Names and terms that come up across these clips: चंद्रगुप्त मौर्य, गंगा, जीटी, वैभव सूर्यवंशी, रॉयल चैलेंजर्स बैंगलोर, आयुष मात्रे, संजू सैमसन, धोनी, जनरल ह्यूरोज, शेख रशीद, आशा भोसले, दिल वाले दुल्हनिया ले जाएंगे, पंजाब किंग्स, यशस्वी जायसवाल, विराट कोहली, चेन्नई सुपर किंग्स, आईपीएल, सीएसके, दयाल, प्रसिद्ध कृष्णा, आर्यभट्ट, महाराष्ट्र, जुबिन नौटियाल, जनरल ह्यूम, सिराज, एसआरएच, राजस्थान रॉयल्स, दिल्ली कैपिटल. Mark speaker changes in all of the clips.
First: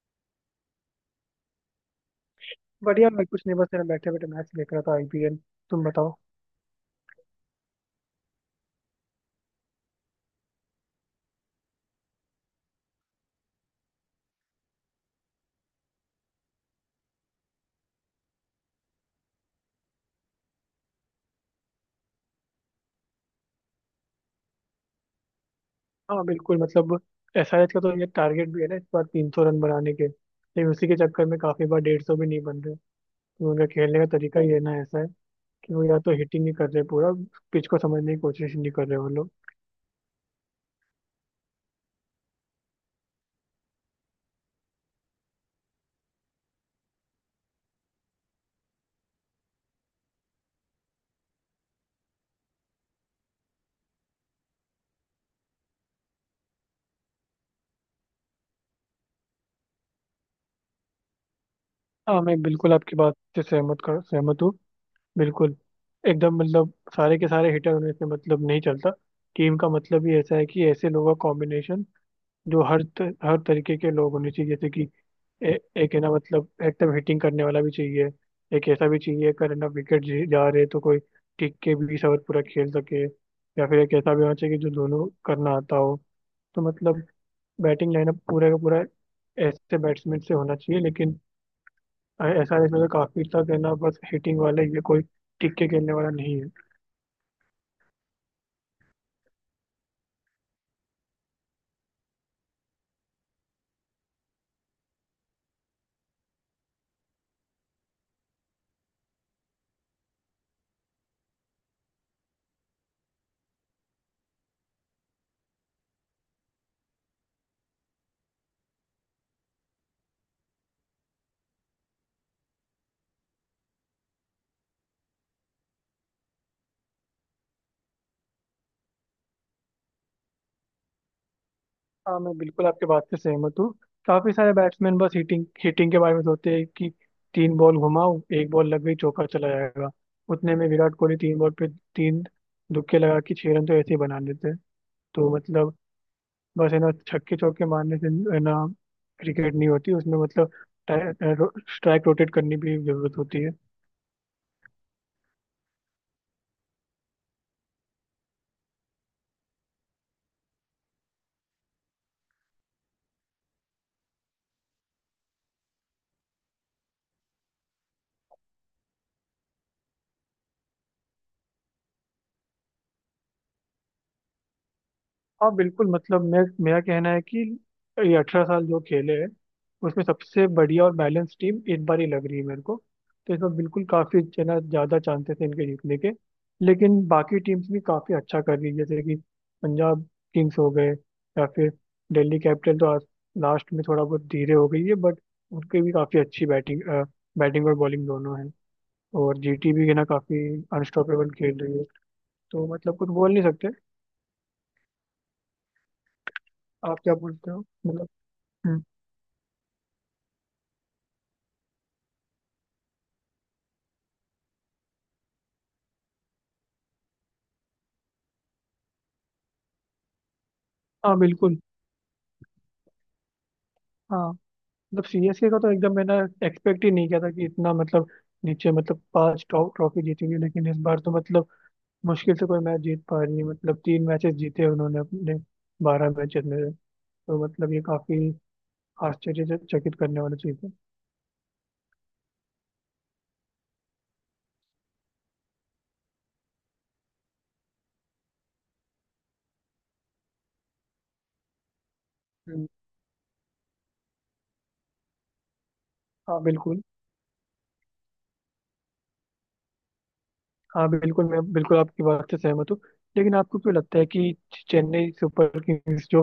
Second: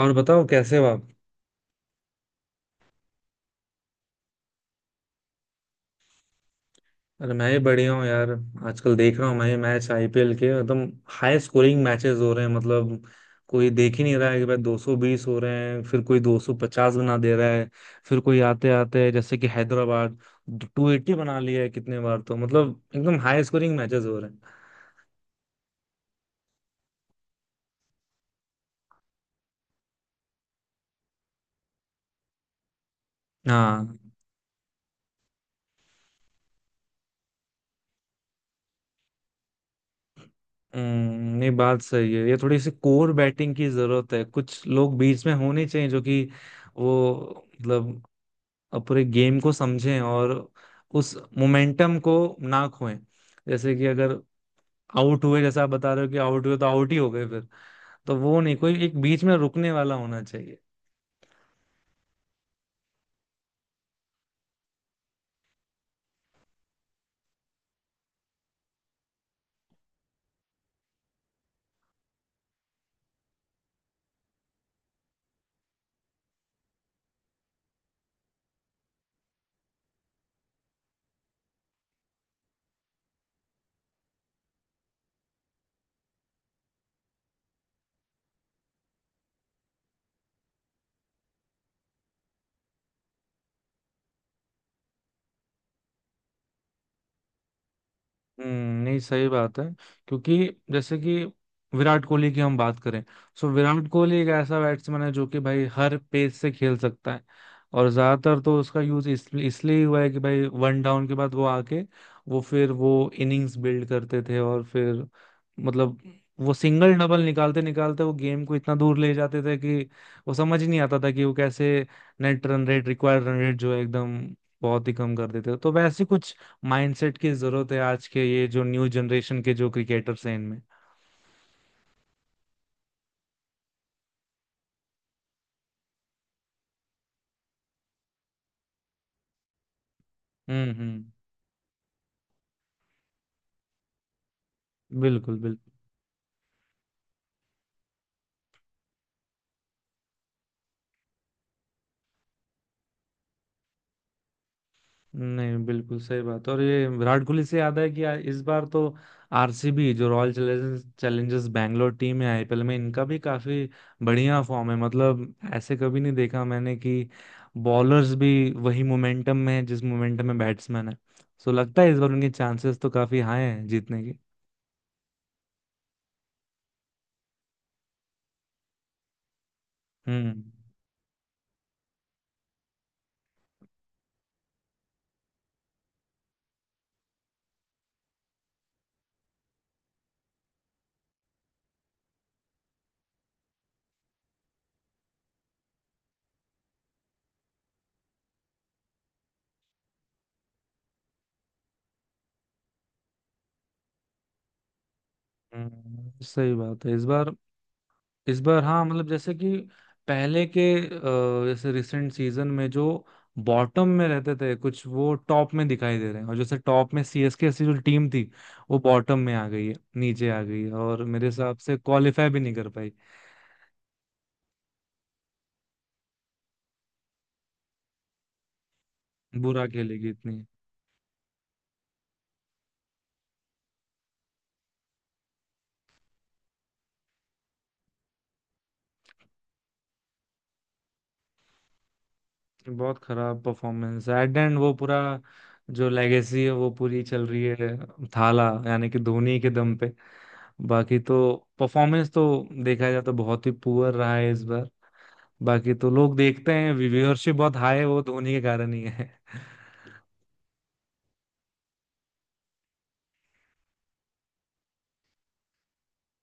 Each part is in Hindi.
Speaker 1: और बताओ कैसे हो आप।
Speaker 2: बढ़िया। मैं कुछ नहीं, बस मैं बैठे बैठे मैच देख रहा था, आईपीएल। तुम बताओ।
Speaker 1: अरे मैं ही बढ़िया हूँ यार। आजकल देख रहा हूँ मैं ये मैच आईपीएल के एकदम हाई स्कोरिंग मैचेस हो रहे हैं मतलब। कोई देख ही नहीं रहा है कि भाई 220 हो रहे हैं, फिर कोई 250 बना दे रहा है। फिर कोई आते आते जैसे कि हैदराबाद 280 बना लिया है कितने बार तो, मतलब एकदम हाई स्कोरिंग मैचेस हो रहे हैं।
Speaker 2: हाँ, बिल्कुल। मतलब एसआरएच का तो ये टारगेट भी है ना इस बार 300 रन बनाने के, लेकिन उसी के चक्कर में काफी बार 150 भी नहीं बन रहे। तो उनका
Speaker 1: हाँ।
Speaker 2: खेलने का तरीका ही है ना ऐसा है कि वो या तो हिटिंग नहीं कर रहे पूरा। पिच को समझने की कोशिश नहीं कर रहे वो लोग।
Speaker 1: नहीं, बात सही है। ये थोड़ी सी कोर बैटिंग की जरूरत है, कुछ लोग बीच में होने चाहिए जो कि वो मतलब और पूरे गेम को समझें और उस मोमेंटम को ना खोएं। जैसे कि अगर आउट हुए, जैसा आप बता रहे हो, कि आउट हुए तो आउट ही हो गए फिर। तो वो नहीं, कोई एक बीच में रुकने वाला होना चाहिए।
Speaker 2: हाँ, मैं बिल्कुल आपकी बात से सहमत हूँ। बिल्कुल। एकदम मतलब सारे के सारे हिटर होने से मतलब नहीं चलता। टीम का मतलब ही ऐसा है कि ऐसे लोगों का कॉम्बिनेशन जो हर हर तरीके के लोग होने चाहिए। जैसे कि एक है ना, मतलब एकदम हिटिंग करने वाला भी चाहिए। एक ऐसा भी चाहिए कर है ना, विकेट जा रहे तो कोई टिक के 20 ओवर पूरा खेल सके। या फिर एक ऐसा भी होना चाहिए कि जो दोनों करना आता हो। तो मतलब बैटिंग लाइनअप पूरा का पूरा ऐसे बैट्समैन से होना चाहिए। लेकिन ऐसा है इसमें तो, काफी तक है ना, बस हिटिंग वाला ही है। कोई टिक के खेलने वाला नहीं है।
Speaker 1: नहीं, सही बात है। क्योंकि जैसे कि विराट कोहली की हम बात करें। सो विराट कोहली एक ऐसा बैट्समैन है जो कि भाई हर पेस से खेल सकता है। और ज्यादातर तो उसका यूज इसलिए इसलिए हुआ है कि भाई वन डाउन के बाद वो आके, वो फिर वो इनिंग्स बिल्ड करते थे और फिर मतलब वो सिंगल डबल निकालते निकालते वो गेम को इतना दूर ले जाते थे कि वो समझ ही नहीं आता था कि वो कैसे net run rate, required run rate जो है एकदम बहुत ही कम कर देते थे। तो वैसे कुछ माइंडसेट की जरूरत है आज के ये जो न्यू जनरेशन के जो क्रिकेटर्स हैं इनमें।
Speaker 2: हाँ, मैं बिल्कुल आपके बात से सहमत हूँ। काफी सारे बैट्समैन बस हिटिंग हिटिंग के बारे में सोचते हैं कि 3 बॉल घुमाओ, एक बॉल लग गई, चौका चला जाएगा। उतने में विराट
Speaker 1: हम्म।
Speaker 2: कोहली 3 बॉल पे तीन दुक्के लगा के 6 रन तो ऐसे ही बना लेते हैं। तो
Speaker 1: बिल्कुल बिल्कुल।
Speaker 2: मतलब बस है ना छक्के चौके मारने से, है ना, क्रिकेट नहीं होती। उसमें मतलब स्ट्राइक रोटेट करने की भी जरूरत होती है।
Speaker 1: नहीं, बिल्कुल सही बात। और ये विराट कोहली से याद है कि इस बार तो आरसीबी जो royal challengers challengers Bangalore team है आईपीएल में, इनका भी काफी बढ़िया फॉर्म है मतलब। ऐसे कभी नहीं देखा मैंने कि बॉलर्स भी वही मोमेंटम में है जिस मोमेंटम में बैट्समैन है। सो लगता है इस बार उनके चांसेस तो काफी हाई हैं जीतने के।
Speaker 2: हाँ, बिल्कुल। मतलब मैं मेरा कहना है कि ये 18 साल जो खेले हैं, उसमें
Speaker 1: हम्म।
Speaker 2: सबसे बढ़िया और बैलेंस टीम इस बार ही लग रही है मेरे को। तो इसमें बिल्कुल काफ़ी जना ज़्यादा चांसेस हैं इनके जीतने के। लेकिन बाकी टीम्स भी काफ़ी अच्छा कर रही है। जैसे कि पंजाब किंग्स हो गए, या फिर दिल्ली कैपिटल तो आज लास्ट में थोड़ा बहुत धीरे हो गई है, बट उनकी भी काफ़ी अच्छी बैटिंग बैटिंग और बॉलिंग दोनों है। और जीटी भी है ना काफ़ी अनस्टॉपेबल खेल रही है। तो मतलब कुछ बोल नहीं सकते।
Speaker 1: सही बात है
Speaker 2: आप
Speaker 1: इस
Speaker 2: क्या
Speaker 1: बार।
Speaker 2: बोलते हो? मतलब।
Speaker 1: इस बार
Speaker 2: हम्म।
Speaker 1: हाँ, मतलब जैसे कि पहले के जैसे रिसेंट सीजन में जो बॉटम में रहते थे कुछ, वो टॉप में दिखाई दे रहे हैं। और जैसे टॉप में सीएसके ऐसी जो टीम थी वो बॉटम में आ गई है, नीचे आ गई है। और
Speaker 2: हाँ,
Speaker 1: मेरे हिसाब
Speaker 2: बिल्कुल।
Speaker 1: से क्वालिफाई भी नहीं कर पाई।
Speaker 2: हाँ, मतलब सीएसके का तो एकदम मैंने एक्सपेक्ट ही नहीं किया था कि इतना मतलब नीचे, मतलब पांच
Speaker 1: बुरा
Speaker 2: टॉप ट्रॉफी
Speaker 1: खेलेगी
Speaker 2: जीतेगी,
Speaker 1: इतनी।
Speaker 2: लेकिन इस बार तो मतलब मुश्किल से कोई मैच जीत पा रही है। मतलब 3 मैचेस जीते हैं उन्होंने अपने 12 मैचेस में। तो मतलब ये काफी आश्चर्यचकित करने वाली चीज है।
Speaker 1: बहुत खराब परफॉर्मेंस है एट एंड, वो पूरा जो लेगेसी है वो पूरी चल रही है, थाला यानी कि धोनी के दम पे। बाकी तो परफॉर्मेंस तो
Speaker 2: हम्म,
Speaker 1: देखा जाए तो बहुत ही पुअर रहा है इस बार। बाकी तो लोग
Speaker 2: हाँ,
Speaker 1: देखते हैं,
Speaker 2: बिल्कुल।
Speaker 1: व्यूअरशिप बहुत हाई है, वो धोनी के कारण ही है।
Speaker 2: हाँ, बिल्कुल, मैं बिल्कुल आपकी बात से सहमत हूँ। लेकिन आपको क्यों लगता है कि चेन्नई सुपर किंग्स जो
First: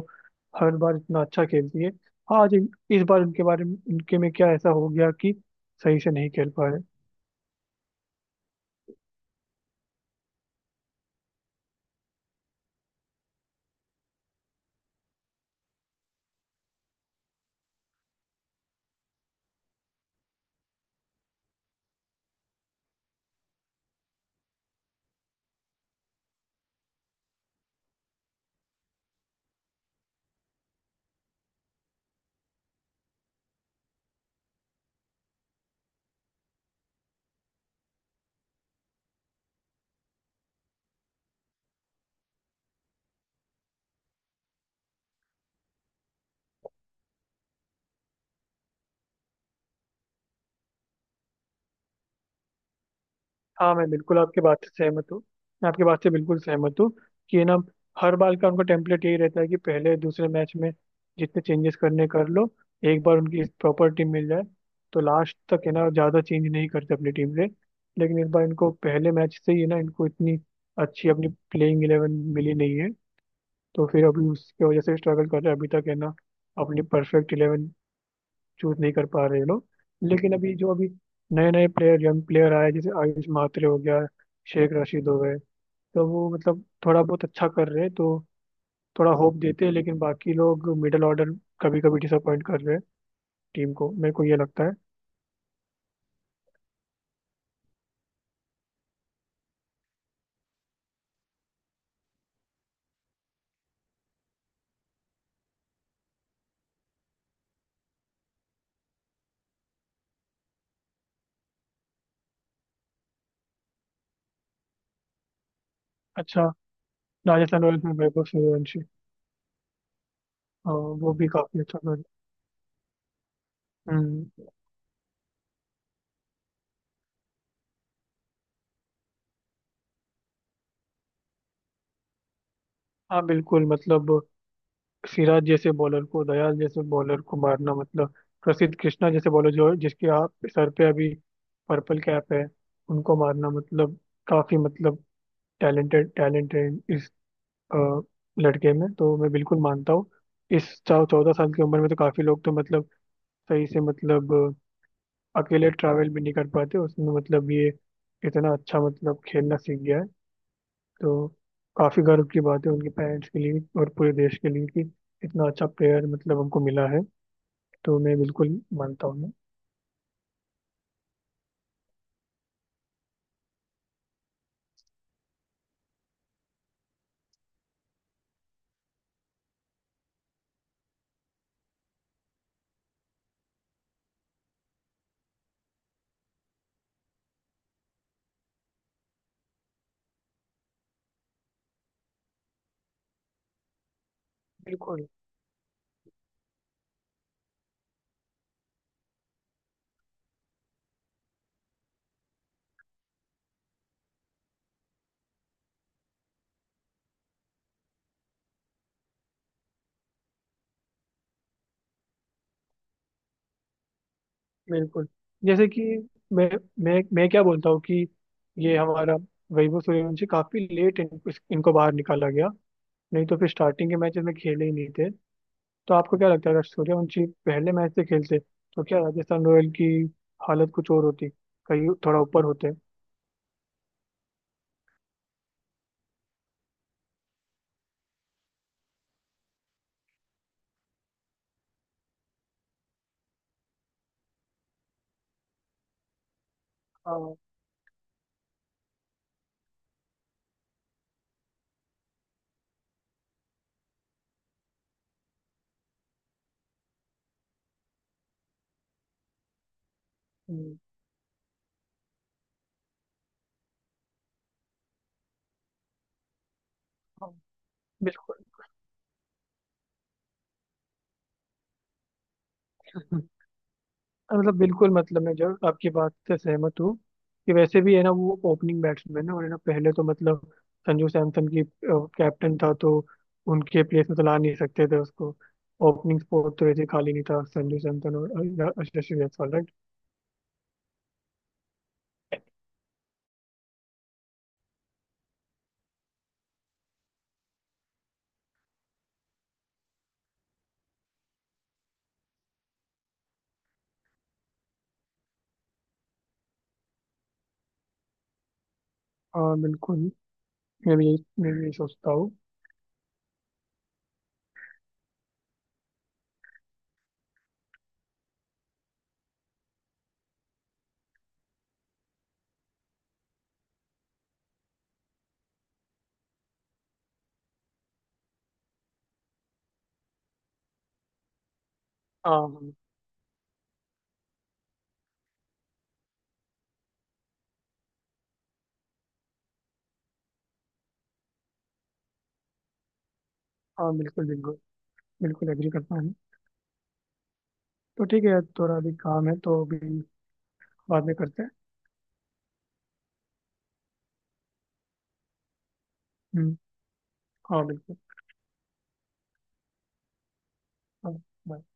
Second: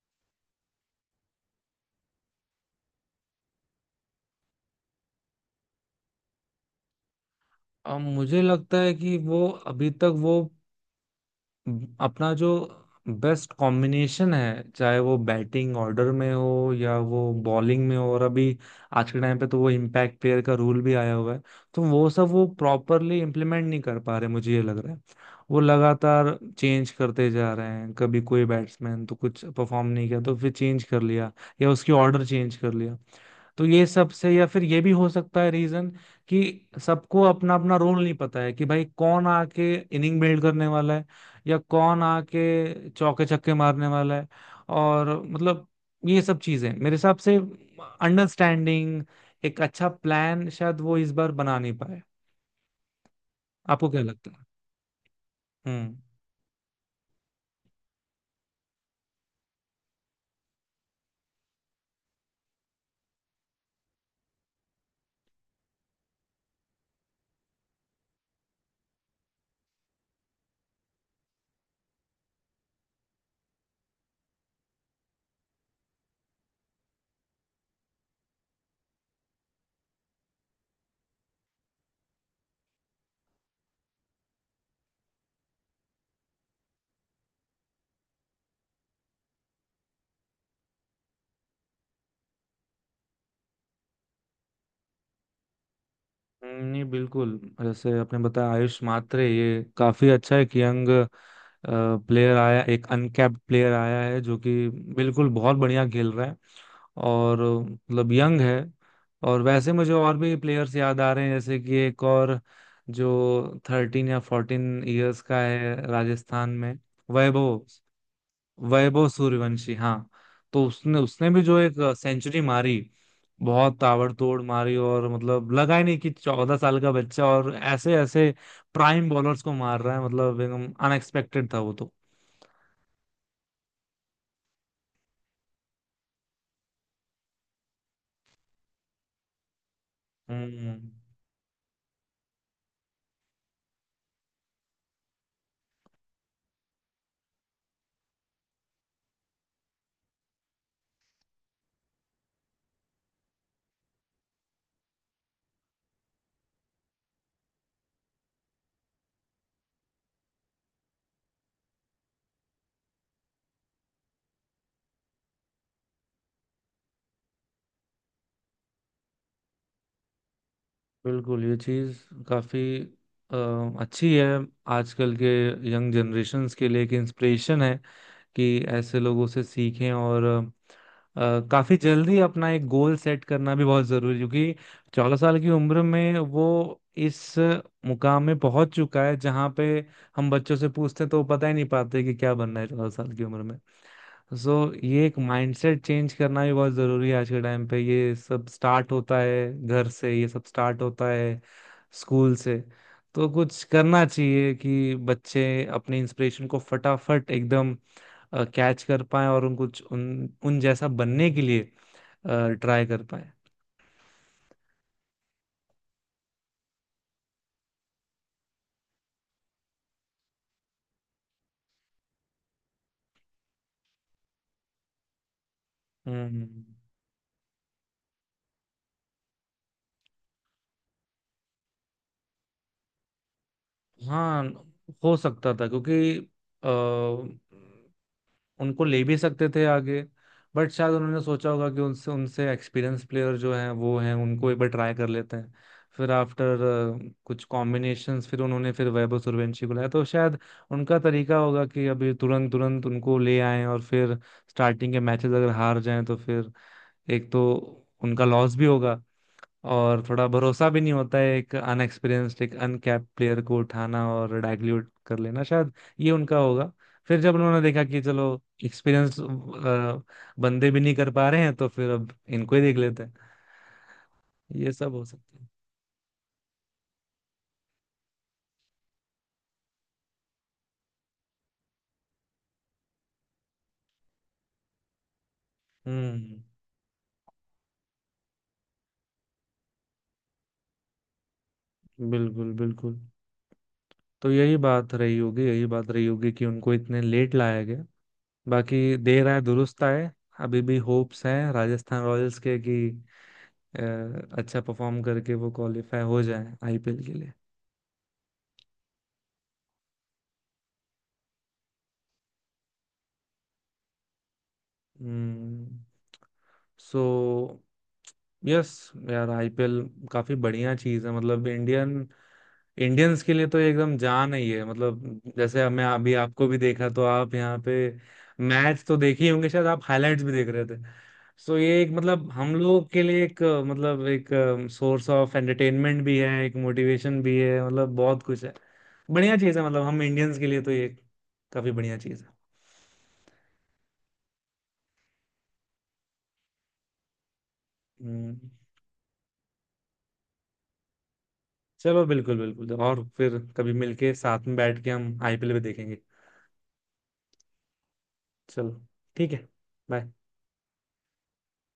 Speaker 2: हर बार इतना अच्छा खेलती है, आज इस बार उनके बारे में, उनके में क्या ऐसा हो गया कि सही से नहीं खेल पा रहे?
Speaker 1: अब मुझे लगता है कि वो अभी तक वो अपना जो बेस्ट कॉम्बिनेशन है, चाहे वो बैटिंग ऑर्डर में हो या वो बॉलिंग में हो। और अभी आज के टाइम पे तो वो इम्पैक्ट प्लेयर का रूल भी आया हुआ है। तो वो सब वो प्रॉपरली इम्प्लीमेंट नहीं कर पा रहे, मुझे ये लग रहा है। वो लगातार चेंज करते जा रहे हैं, कभी कोई बैट्समैन तो कुछ परफॉर्म नहीं किया तो फिर चेंज कर लिया या उसकी ऑर्डर चेंज कर लिया। तो ये सब से, या फिर ये भी हो सकता है रीजन कि सबको अपना अपना रोल नहीं पता है कि भाई कौन आके इनिंग बिल्ड करने वाला है या कौन आके चौके छक्के मारने वाला है। और मतलब ये सब चीजें मेरे हिसाब से अंडरस्टैंडिंग, एक अच्छा प्लान शायद वो इस बार बना नहीं पाए।
Speaker 2: हाँ, मैं
Speaker 1: आपको क्या
Speaker 2: बिल्कुल
Speaker 1: लगता
Speaker 2: आपके
Speaker 1: है?
Speaker 2: बात से सहमत हूँ। मैं आपकी
Speaker 1: हम्म
Speaker 2: बात से बिल्कुल सहमत हूँ कि ना, हर बार का उनका टेम्पलेट यही रहता है कि पहले दूसरे मैच में जितने चेंजेस करने कर लो, एक बार उनकी प्रॉपर टीम मिल जाए तो लास्ट तक है ना ज़्यादा चेंज नहीं करते अपनी टीम से। लेकिन इस बार इनको पहले मैच से ही है ना, इनको इतनी अच्छी अपनी प्लेइंग इलेवन मिली नहीं है। तो फिर अभी उसकी वजह से स्ट्रगल कर रहे हैं अभी तक, है ना। अपनी परफेक्ट इलेवन चूज नहीं कर पा रहे ये लोग। लेकिन अभी जो अभी नए नए प्लेयर, यंग प्लेयर आए, जैसे आयुष मात्रे हो गया, शेख रशीद हो गए, तो वो मतलब थोड़ा बहुत अच्छा कर रहे हैं। तो थोड़ा होप देते हैं, लेकिन बाकी लोग मिडिल ऑर्डर कभी कभी डिसअपॉइंट कर रहे हैं टीम को, मेरे को ये लगता है।
Speaker 1: हम्म। नहीं, बिल्कुल। जैसे आपने बताया, आयुष मात्रे ये काफी अच्छा है कि यंग प्लेयर आया, एक अनकैप्ड प्लेयर आया है जो कि बिल्कुल बहुत बढ़िया खेल रहा है। और मतलब यंग है। और वैसे मुझे और भी प्लेयर्स याद आ रहे हैं, जैसे कि एक और जो 13 या 14 इयर्स का है
Speaker 2: अच्छा।
Speaker 1: राजस्थान में,
Speaker 2: राजस्थान
Speaker 1: वैभव।
Speaker 2: रॉयल्स में वैभव सूर्यवंशी,
Speaker 1: वैभव सूर्यवंशी, हाँ। तो उसने
Speaker 2: वो भी
Speaker 1: उसने भी जो
Speaker 2: काफी
Speaker 1: एक
Speaker 2: अच्छा कर रहे
Speaker 1: सेंचुरी मारी, बहुत
Speaker 2: हैं।
Speaker 1: ताबड़तोड़
Speaker 2: हम्म।
Speaker 1: मारी। और मतलब लगा ही नहीं कि 14 साल का बच्चा, और ऐसे ऐसे प्राइम बॉलर्स को मार रहा है, मतलब एकदम अनएक्सपेक्टेड था वो तो।
Speaker 2: हाँ, बिल्कुल। मतलब सिराज जैसे बॉलर को, दयाल जैसे बॉलर को मारना, मतलब प्रसिद्ध कृष्णा जैसे बॉलर जो जिसके आप सर पे
Speaker 1: हम्म।
Speaker 2: अभी पर्पल कैप है, उनको मारना, मतलब काफी मतलब टैलेंटेड, टैलेंटेड इस अ, लड़के में तो मैं बिल्कुल मानता हूँ। इस चौ 14 साल की उम्र में तो काफी लोग तो मतलब सही से, मतलब अकेले ट्रैवल भी नहीं कर पाते। उसमें मतलब ये इतना अच्छा मतलब खेलना सीख गया है। तो काफी गर्व की बात है उनके पेरेंट्स के लिए और पूरे देश के लिए कि इतना अच्छा प्लेयर मतलब हमको मिला है। तो मैं बिल्कुल मानता हूँ मैं।
Speaker 1: बिल्कुल। ये चीज काफी अ, अच्छी है। आजकल के यंग जनरेशन्स के लिए एक इंस्पिरेशन है कि ऐसे लोगों से सीखें, और अ, काफी जल्दी अपना एक गोल सेट करना भी बहुत जरूरी है, क्योंकि 14 साल की उम्र में वो इस मुकाम में पहुंच चुका है, जहां पे हम बच्चों से पूछते हैं तो वो पता ही नहीं पाते कि क्या बनना है 14 साल की उम्र में। सो ये
Speaker 2: बिल्कुल,
Speaker 1: एक माइंडसेट चेंज करना भी बहुत जरूरी है आज के टाइम पे। ये सब स्टार्ट होता है घर से, ये सब स्टार्ट होता है स्कूल से। तो कुछ करना चाहिए कि बच्चे अपने इंस्पिरेशन को फटाफट एकदम कैच कर पाए और उन कुछ उन उन जैसा बनने के लिए ट्राई कर पाए।
Speaker 2: बिल्कुल। जैसे कि मैं मैं क्या बोलता हूँ कि ये हमारा वैभव सूर्यवंशी काफी लेट इनको बाहर निकाला गया, नहीं तो फिर स्टार्टिंग के मैचेस में खेले ही नहीं थे। तो आपको क्या लगता है,
Speaker 1: हम्म।
Speaker 2: अगर सूर्यवंशी पहले मैच से खेलते तो क्या राजस्थान रॉयल की हालत कुछ और होती? कहीं थोड़ा ऊपर होते?
Speaker 1: हाँ। हो सकता था क्योंकि अ, उनको ले भी सकते थे आगे। बट शायद उन्होंने सोचा होगा कि उनसे उनसे एक्सपीरियंस प्लेयर जो हैं वो हैं, उनको एक बार ट्राई कर लेते हैं फिर आफ्टर
Speaker 2: हाँ।
Speaker 1: कुछ कॉम्बिनेशंस। फिर उन्होंने फिर वैभव सूर्यवंशी को लाया, तो शायद उनका तरीका होगा कि अभी तुरंत तुरंत उनको ले आएं। और फिर स्टार्टिंग के मैचेस अगर हार जाएं, तो फिर एक तो उनका लॉस भी होगा, और थोड़ा भरोसा
Speaker 2: हम्म।
Speaker 1: भी नहीं होता है एक अनएक्सपीरियंस्ड, एक अनकैप्ड प्लेयर को उठाना और डाइल्यूट कर लेना। शायद ये उनका होगा। फिर
Speaker 2: हाँ,
Speaker 1: जब उन्होंने देखा कि चलो
Speaker 2: बिल्कुल।
Speaker 1: एक्सपीरियंस बंदे भी नहीं कर पा रहे हैं, तो फिर अब इनको ही देख लेते हैं।
Speaker 2: हाँ, मतलब
Speaker 1: ये
Speaker 2: बिल्कुल।
Speaker 1: सब हो
Speaker 2: मतलब मैं
Speaker 1: सकता है।
Speaker 2: जब आपकी बात से सहमत हूँ कि वैसे भी है ना वो ओपनिंग बैट्समैन है, और है ना पहले तो मतलब संजू सैमसन की कैप्टन था तो उनके प्लेस में तो ला नहीं सकते थे उसको। Opening
Speaker 1: hmm.
Speaker 2: स्पॉट तो ऐसे खाली नहीं था। संजू सैमसन और यशस्वी जायसवाल, राइट।
Speaker 1: बिल्कुल बिल्कुल। तो यही बात रही होगी, यही बात रही होगी कि उनको इतने लेट लाया गया। बाकी देर आए दुरुस्त आए। अभी भी होप्स हैं राजस्थान रॉयल्स के कि अ, अच्छा परफॉर्म करके वो क्वालिफाई हो जाए आईपीएल के लिए।
Speaker 2: हाँ, बिल्कुल। मैं भी यही सोचता हूँ।
Speaker 1: हम्म। So yes. यार आईपीएल काफी बढ़िया चीज है मतलब। इंडियन इंडियंस के लिए तो ये एकदम जान ही है मतलब। जैसे अब मैं अभी आपको भी देखा तो आप यहाँ पे मैच तो देखे ही होंगे शायद, आप हाइलाइट्स भी देख रहे थे। सो ये एक मतलब
Speaker 2: हाँ।
Speaker 1: हम
Speaker 2: हाँ।
Speaker 1: लोगों के लिए एक मतलब एक सोर्स ऑफ एंटरटेनमेंट भी है, एक मोटिवेशन भी है मतलब। बहुत कुछ है, बढ़िया चीज़ है मतलब। हम इंडियंस के लिए तो ये काफी बढ़िया चीज़ है।
Speaker 2: हाँ, बिल्कुल, बिल्कुल, बिल्कुल एग्री करता हूँ। तो ठीक
Speaker 1: हम्म,
Speaker 2: है, थोड़ा अभी काम है तो अभी बाद में करते हैं।
Speaker 1: चलो बिल्कुल बिल्कुल। और फिर कभी मिलके साथ में बैठ के हम आईपीएल भी देखेंगे।
Speaker 2: हम्म। हाँ, बिल्कुल।
Speaker 1: चलो, ठीक है। बाय।
Speaker 2: हाँ, bye.